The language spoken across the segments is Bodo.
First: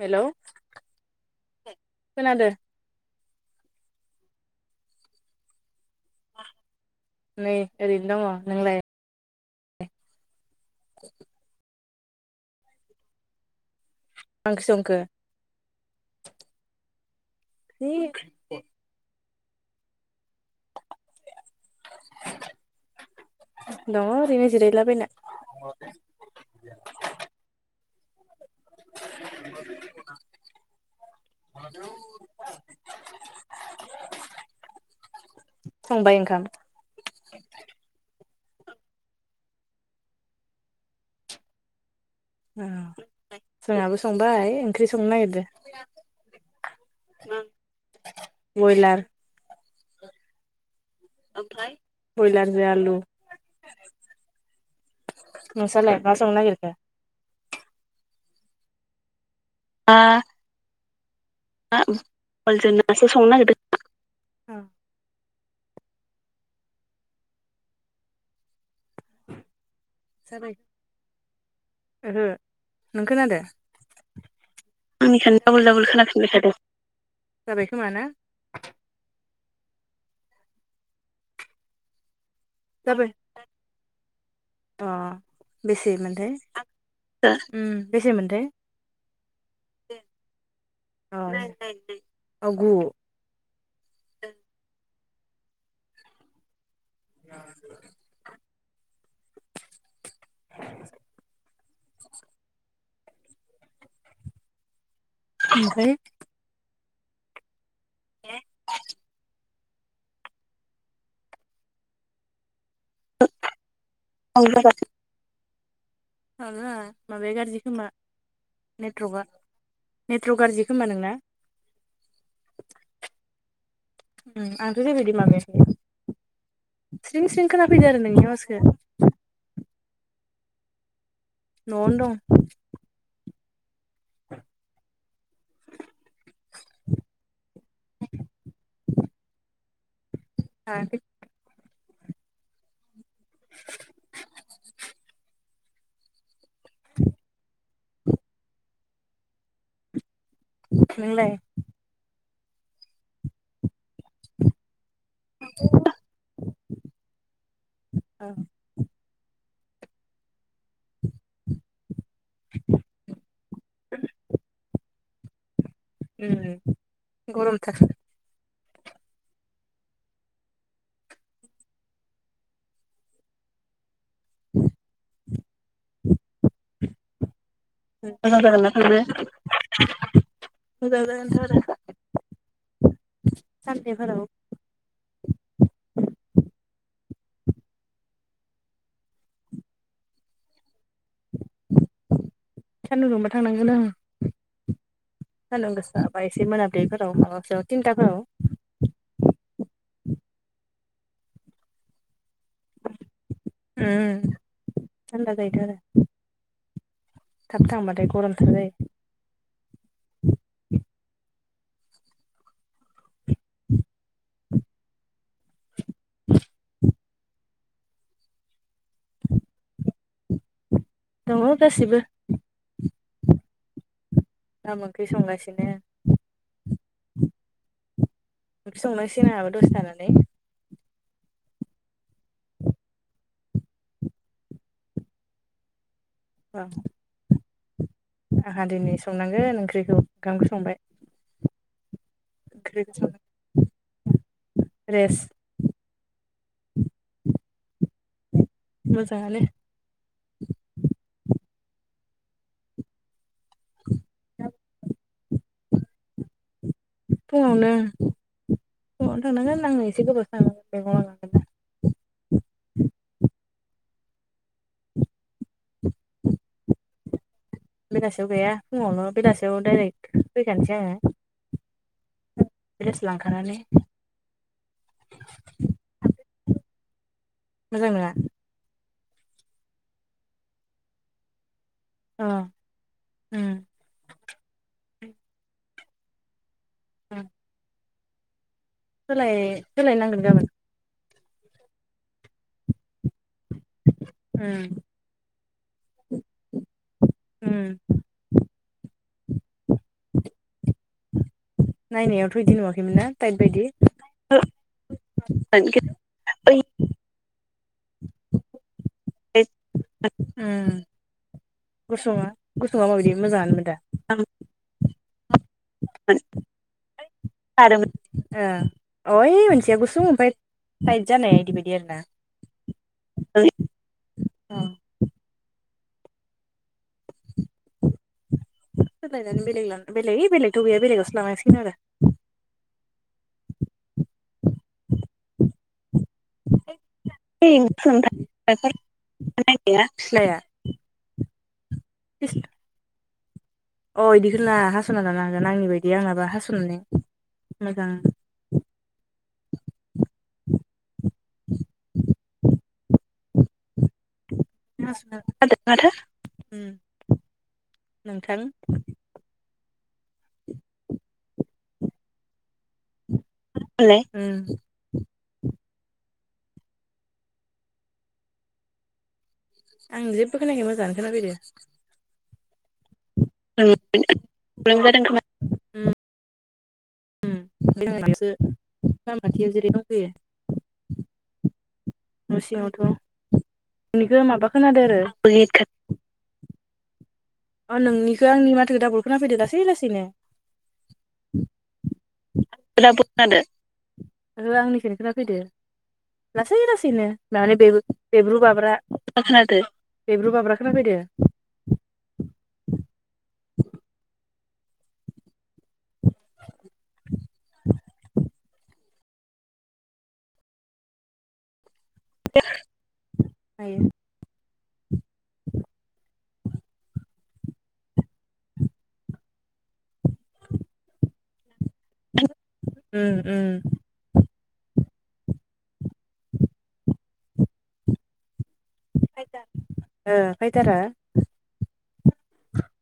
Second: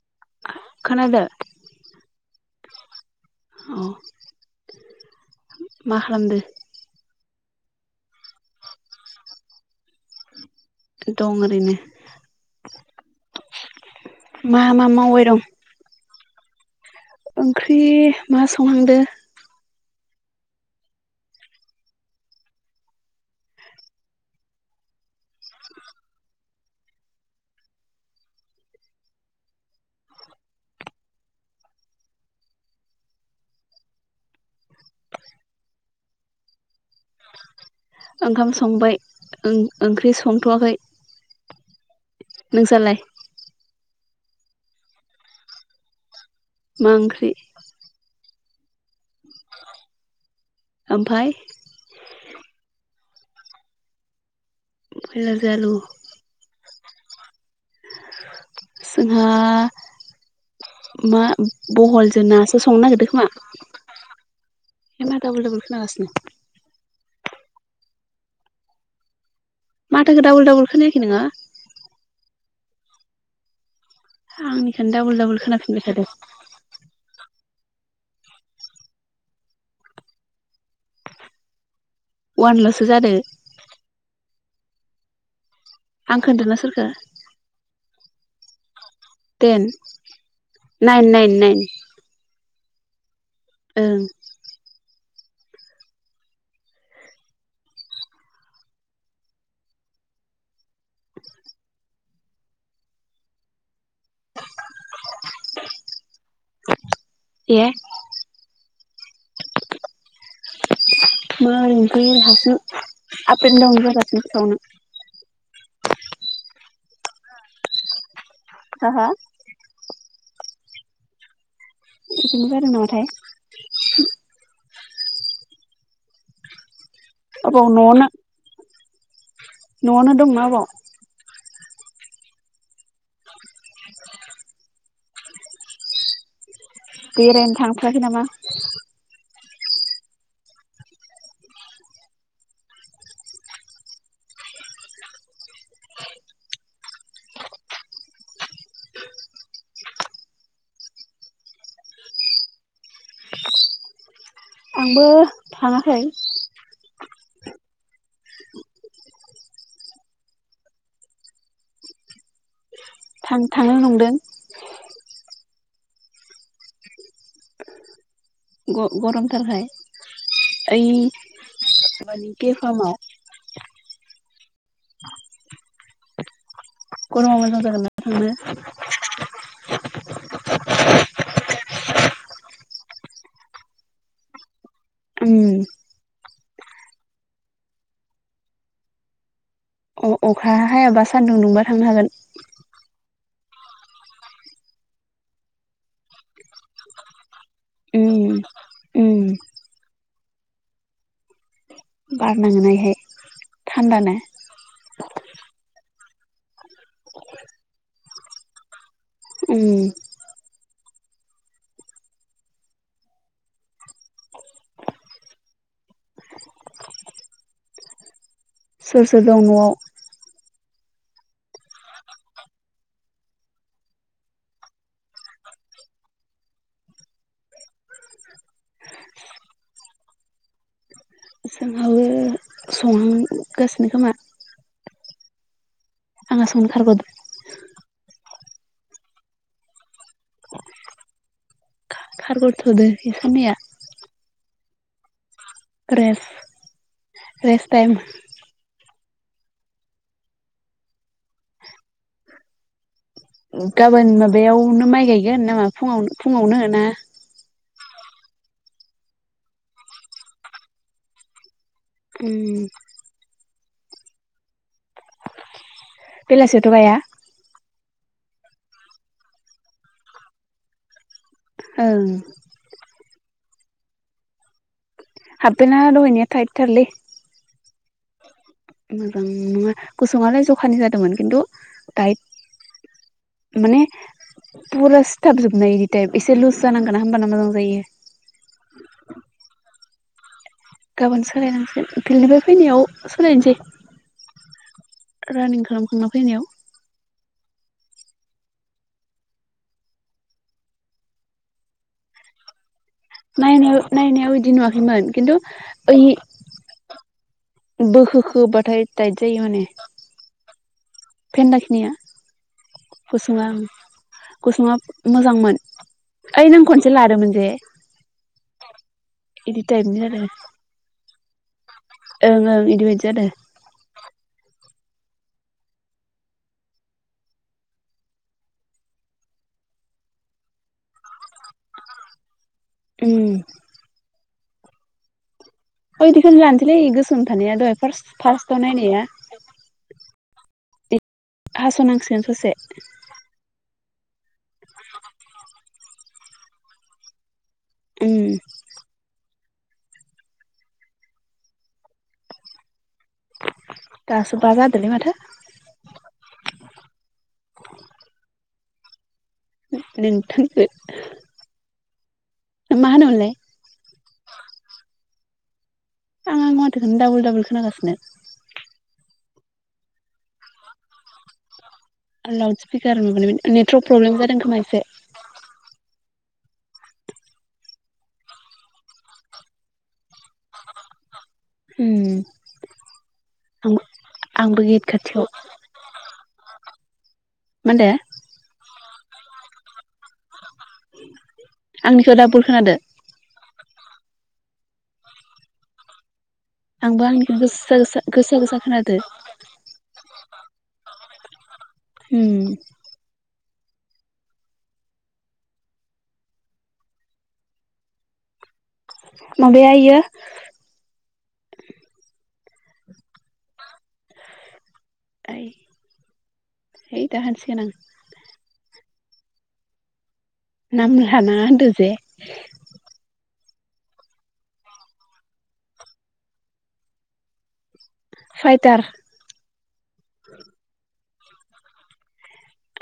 हेलौ खोनादो खोनादो अ' [unintelligible] मा खालामदो? नै ओरैनो दङ नोंलाय? दं ओरैनो मा ओंख्रि मा संखो मावबाय दं? ओंख्रि जि मा संहांदो? दङ ओरैनो जिरायलाबायना। [inaudible] [inaudible] [unintelligible] संबाय ओखाम ओंखाम संबाय ओं ओंख्रि संथ'वाखै नोंसालाय [unintelligible] जोंहाबो संबाय ओंख्रि संनो नागिरदो मां ओंख्रि? बयलार ओमफाय बयलारजों आलु बयलारजों आलु नोंसालाय मा संनो नागिरखो? जोंहा [unintelligible] मा बहल जों नासो संनो नागिरदों खोमा औ है मा डाबल डाबल खोनागासिनो [inaudible] माथोखो डाबल जाबाय डाबल खोनायाखै नोङो? ओहो नों खोनादो आंनिखौनो डाबल आंनिखोनो डाबल खोनाफिनबाय डाबल थादों खोनाफिनबाय थादो जाबाय खोमा ना वानल'सो जाबाय जादों अ बेसेमोनथाय खोन्थाना सोरखो [unintelligible] उम बेसेमोनथाय टेन नाइन अ नाइन नाइन अ गु ओं [inaudible] [inaudible] ओमफ्राय [unintelligible] ए ए [unintelligible] [unintelligible] माबा माबाया गारजि खोमा हा हा नेट्रखआ नेट्रख गारजि खोमा नोंना [unintelligible] नो जादों नामाथाय [unintelligible] माबायाखै स्रिं स्रिं अबाव खोनाफैदों आरो न'आवनो नोंनि आवाजखो [unintelligible] न'आवनो दं [inaudible] बेरायनो थांथाराखै नामा? थांङाखै [inaudible] नोंलाय? [inaudible] आंबो थाङाखै [unintelligible] [inaudible] थां थांनो नंदों। उम गरमनि थाखार ग गरम थारखाय। ओइ मानिखे [unintelligible] [inaudible] [unintelligible] [unintelligible] गरमा मोजां जागोन ना मोजां थांनो जागोनथ' आरो। [unintelligible] सानदे फोराव ओम अ अखा हायाबा सान्दुं दुंबा थांनो हागोन। सानदुं दुंबा थांनांगोन ओं। सानदुं गोसाबा एसे मोनाबिलिफोराव माबाफोराव तिनथाफोराव उम [inaudible] बार नाङोना इहाय थान्दानो उम जाल्ला जायोथ' आरो। थाब थांबाथाय गरमथार जायो। उम [inaudible] सोर सोर दं न'आव? दङ' गासिबो। ओंखाम ओंख्रि संगासिनो। ओं [unintelligible] संनांसिगोन आंहाबो दसे थानानै। जोंहाबो [unintelligible] खोमा आङा औ संनो खारग'दो आंहा दिनै संनांगोन ओंख्रिखौ ओंखामखौ संबाय। खारगरथ'दो इ खाननैया रेस रेस्ट रेस्ट टाइम मोजाङानो। उम गाबोन माबायावनो माइ गायगोन नामा फुंआव फुङावनो ना फुंआवनो थांनांगोन आं एसे गोबावसो थानांगोन [unintelligible] उम बेलासियावथ' गाया बेलासियाव गाया फुङावल' बेलासियाव डाइरेक्ट फैखानोसै आङो। ओं द्रेस लांखानानै हाबफेना दहायनिया थाइटथारलै मोजां नोङा मोजां नोङा गुसुंआलाय जखानि जादोंमोन खिन्थु अ टाइट उम माने पुरा स्थाबजोबनाय इदि टाइप एसे लुस जानांगोन होमबाना मोजां जायो। सोलाय सोलायनांगोन गाबोन गाबोन सोलायनांसिगोन फिल्डनिफाय फैनायाव सोलायनोसै उम रानिं खालामखांना फैनायाव उम [inaudible] नायनायावथ' इदि नुआ [unintelligible] नायनायाव नायनायाव इदि नुवाखैमोन खिन्थु ओइ बोखोखोबाथाय टाइद जायो माने उम फेन्दाखिनिया गुसुङा गुसुङा माबायदि गुसुङा मोजाङानोमोन गुसुुंङा मोजांमोन [unintelligible] ओ ओइ नों खनसे लादोंमोन जे अ ओइ इदि मोनसेया टाइपनि गुसुं जादों ओमफाय [unintelligible] ओं ओं इदि बायदि जादो औ [unintelligible] सोलायनानै बेलेग ला बेले ओइ बेलेगथ' गैया बेलेगावसो लानांसिगोन आरो उम बैदिखौनो लानोसैलै गोसोम थानाया दहाय फार्स्ट फार्स्टआव नायनाया फिस्लाया। हास'नांसिगोन ससे। अ इदिखोनो ला हास'ना लानो हागोन आंनि बायदि आंनाबा हास'नानै मोजां उम। दास [unintelligible] नोंथां। नोंथांजो मा होनोमोनलाय? आं आंनि माथोखौनो दाबोल दाबोल खोनागासिनो। आं जेबो खोनायाखै मोजाङानो खोनाफैदो। लाउड स्पिकार माबानायमोन उम नेटवर्क प्रब्लेम जादों खोमा एसे। ओम [unintelligible] उम न' सिङावथ' आं बिनिखौ माबा आंबो गेट खोनादो आरो खाथियाव [unintelligible] मा अ होनदो नोंनिखो आंनि माथोखो दाबुल खोनाफैदो लासै लासैनो। आंनिखौ डाबल खोनादो [unintelligible] ओहो आंनिखौनो खोनाफैदो। लासै आंबो लासैनो आंनिखौ माने बे गोसा गोसा गोसा बेब्रु गोसा बाब्रा खोनादो खोनादो बेब्रु बाब्रा खोना फैदो। उम। माबाया इयो [unintelligible] ओइ ओइ दा होनसिगोन आं। नामलानाङा होनदो। जे [unintelligible] उम उम। [unintelligible] फाइटार ओ फायथारा।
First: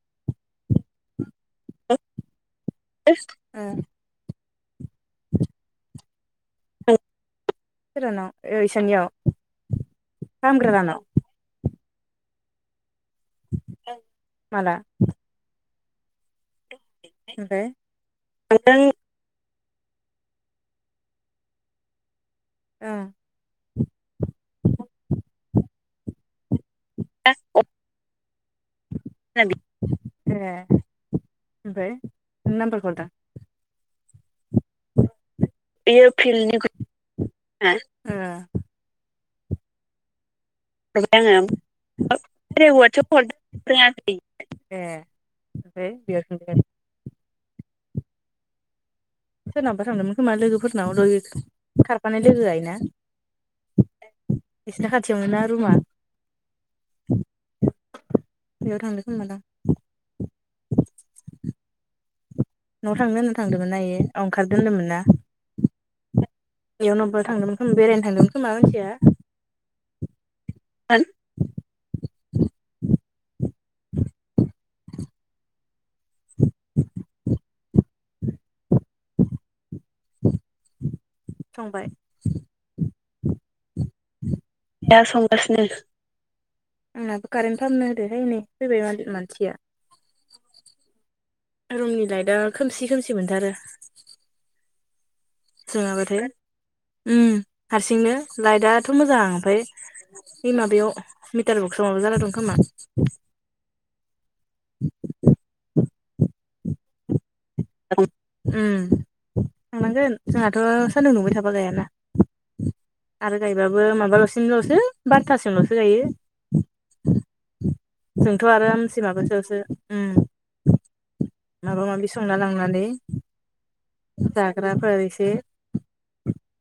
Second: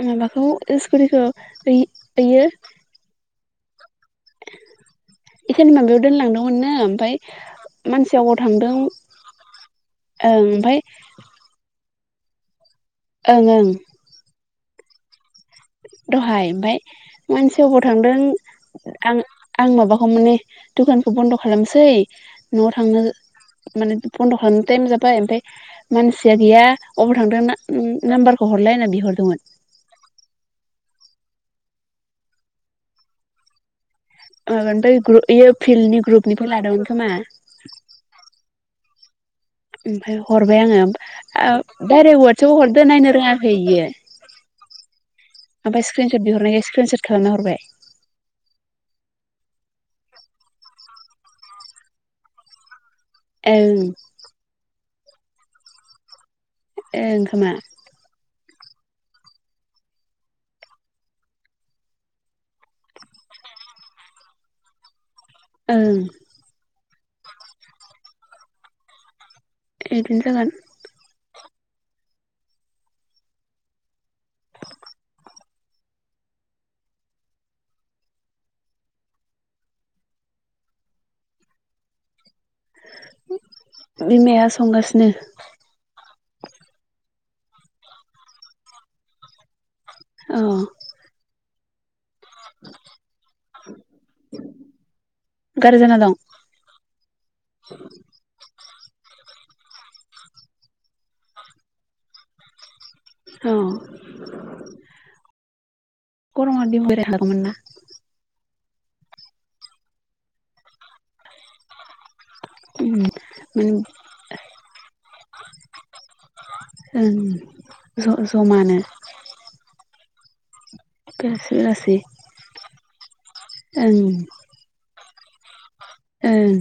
माबाखौ इसकुथिखौ आइ ओयो। ओं। इसोरनि माबायाव दोनलांदोंमोननो ओमफाय मानसिआ अबाव ओ थांदों इसानियाव ओं फाहामग्रा ओमफाय लाहानाव ओंओं। माला दहाय ओमफाय मानसिया ओमफ्राय अबाव थांदों ओं आं आं माबाखौ माने दुखानखौ बन्द' खालामसै न'आव थांनो माने बन्द' खालामनो टाइम जाब बाय ओमफाय मानसिया गैया अबाव थांदों ना नाम्बार खौ हरलाय होनना बिह [unintelligible] ए ओमफ्राय नाम्बारखौ हरदों? ओ ओमफ्राय ग्रु इयो ग्रुप इयो फिल्डनि बेयो ग्रुपनिफ्राय फिल्डनि लादोंमोन खोमा। ग्रुपना हरबाय ओमफाय हरबाय आङो आङो ओ डाइरेक्ट वाटसाप आव हरदो नायनो वाटसआव हरदों रोङाखै इयो। रोङाखै ए। ओमफाय ओमफ्राय बेयाव स्क्रिनसट थांदों बिहरनायखाय स्क्रिन सट खालामना हरबाय। सोरनावबा थांदोंमोन खोमा लोगोफोरनाव लय खारफानाय लोगोआ इना। ओं बिना खाथियाव नोना रुमा। ए ओंखोमा। बेयाव थांदो खोमा दां। न'आव थांनो होनना थांदोंमोन ना इयो ओंखारदों होनदोंमोनना। ओं। बेयावनो अब्बा थांदोंमोन खोम बेरायनो थांदोंमोन खोमा मानसिया। इदिनो जागोन। फंबाय बिमाया दा संगासिनो संगासिनो आंनाबो कारेन्ट फामनो होदोहाय नै फैबाय मानसिया। औ रुमनि लाइटआ खोमसि खोमसि मोनथारो। गारजाना दं सोङाबाथाय अम हारसिंनो लाइटआ। दाथ' मोजां ओमफाय बे माबायाव मिटार बक्सआव माबा जाना दं खोमा। औ गरमा दि ब थागौमोन ना अम थांनांगोन जोंहाथ' सान्दुं दुंबाय थाबा गायाना ओम आरो गायबाबो ओं माबाल'सिमल'सो बारथासिमल'सो गायो। ओं जोंथ' आरामसे माबा सायावसो अम बेलासि माबा बेलासि माबि संना लांनानै ओं जाग्रा फोर एसे ओं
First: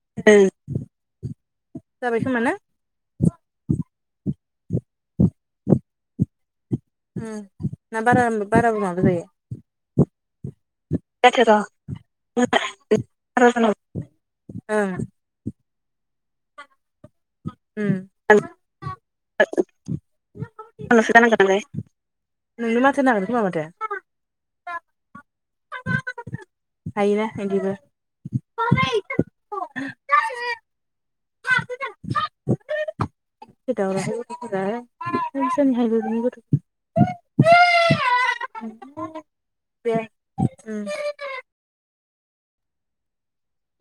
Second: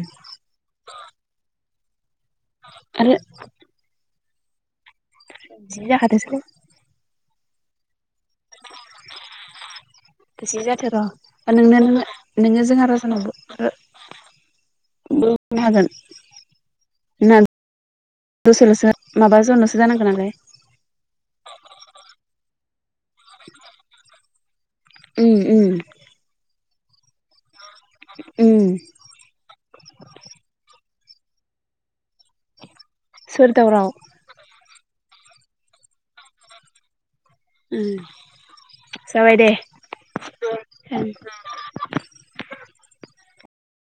जाबाय खोमा ना। जाखाथोसैलै अम ना बारा-बाराबो माबा जायो गोसो जाथोर जाथो नों-नोंङो जोंहा राजानाव र' बार' जनाव ओं [inaudible] ना उम दसेल'सो माबासोल'सो जानांगौ नालाय नांगोननालाय नोंनो माथो होननांगोन खोमा माथो उम उम हायोना इदिबो अम [inaudible] दावराव दावराहाय गथ'फोरासहायबोनि गथ' उम जाबाय दे उम अम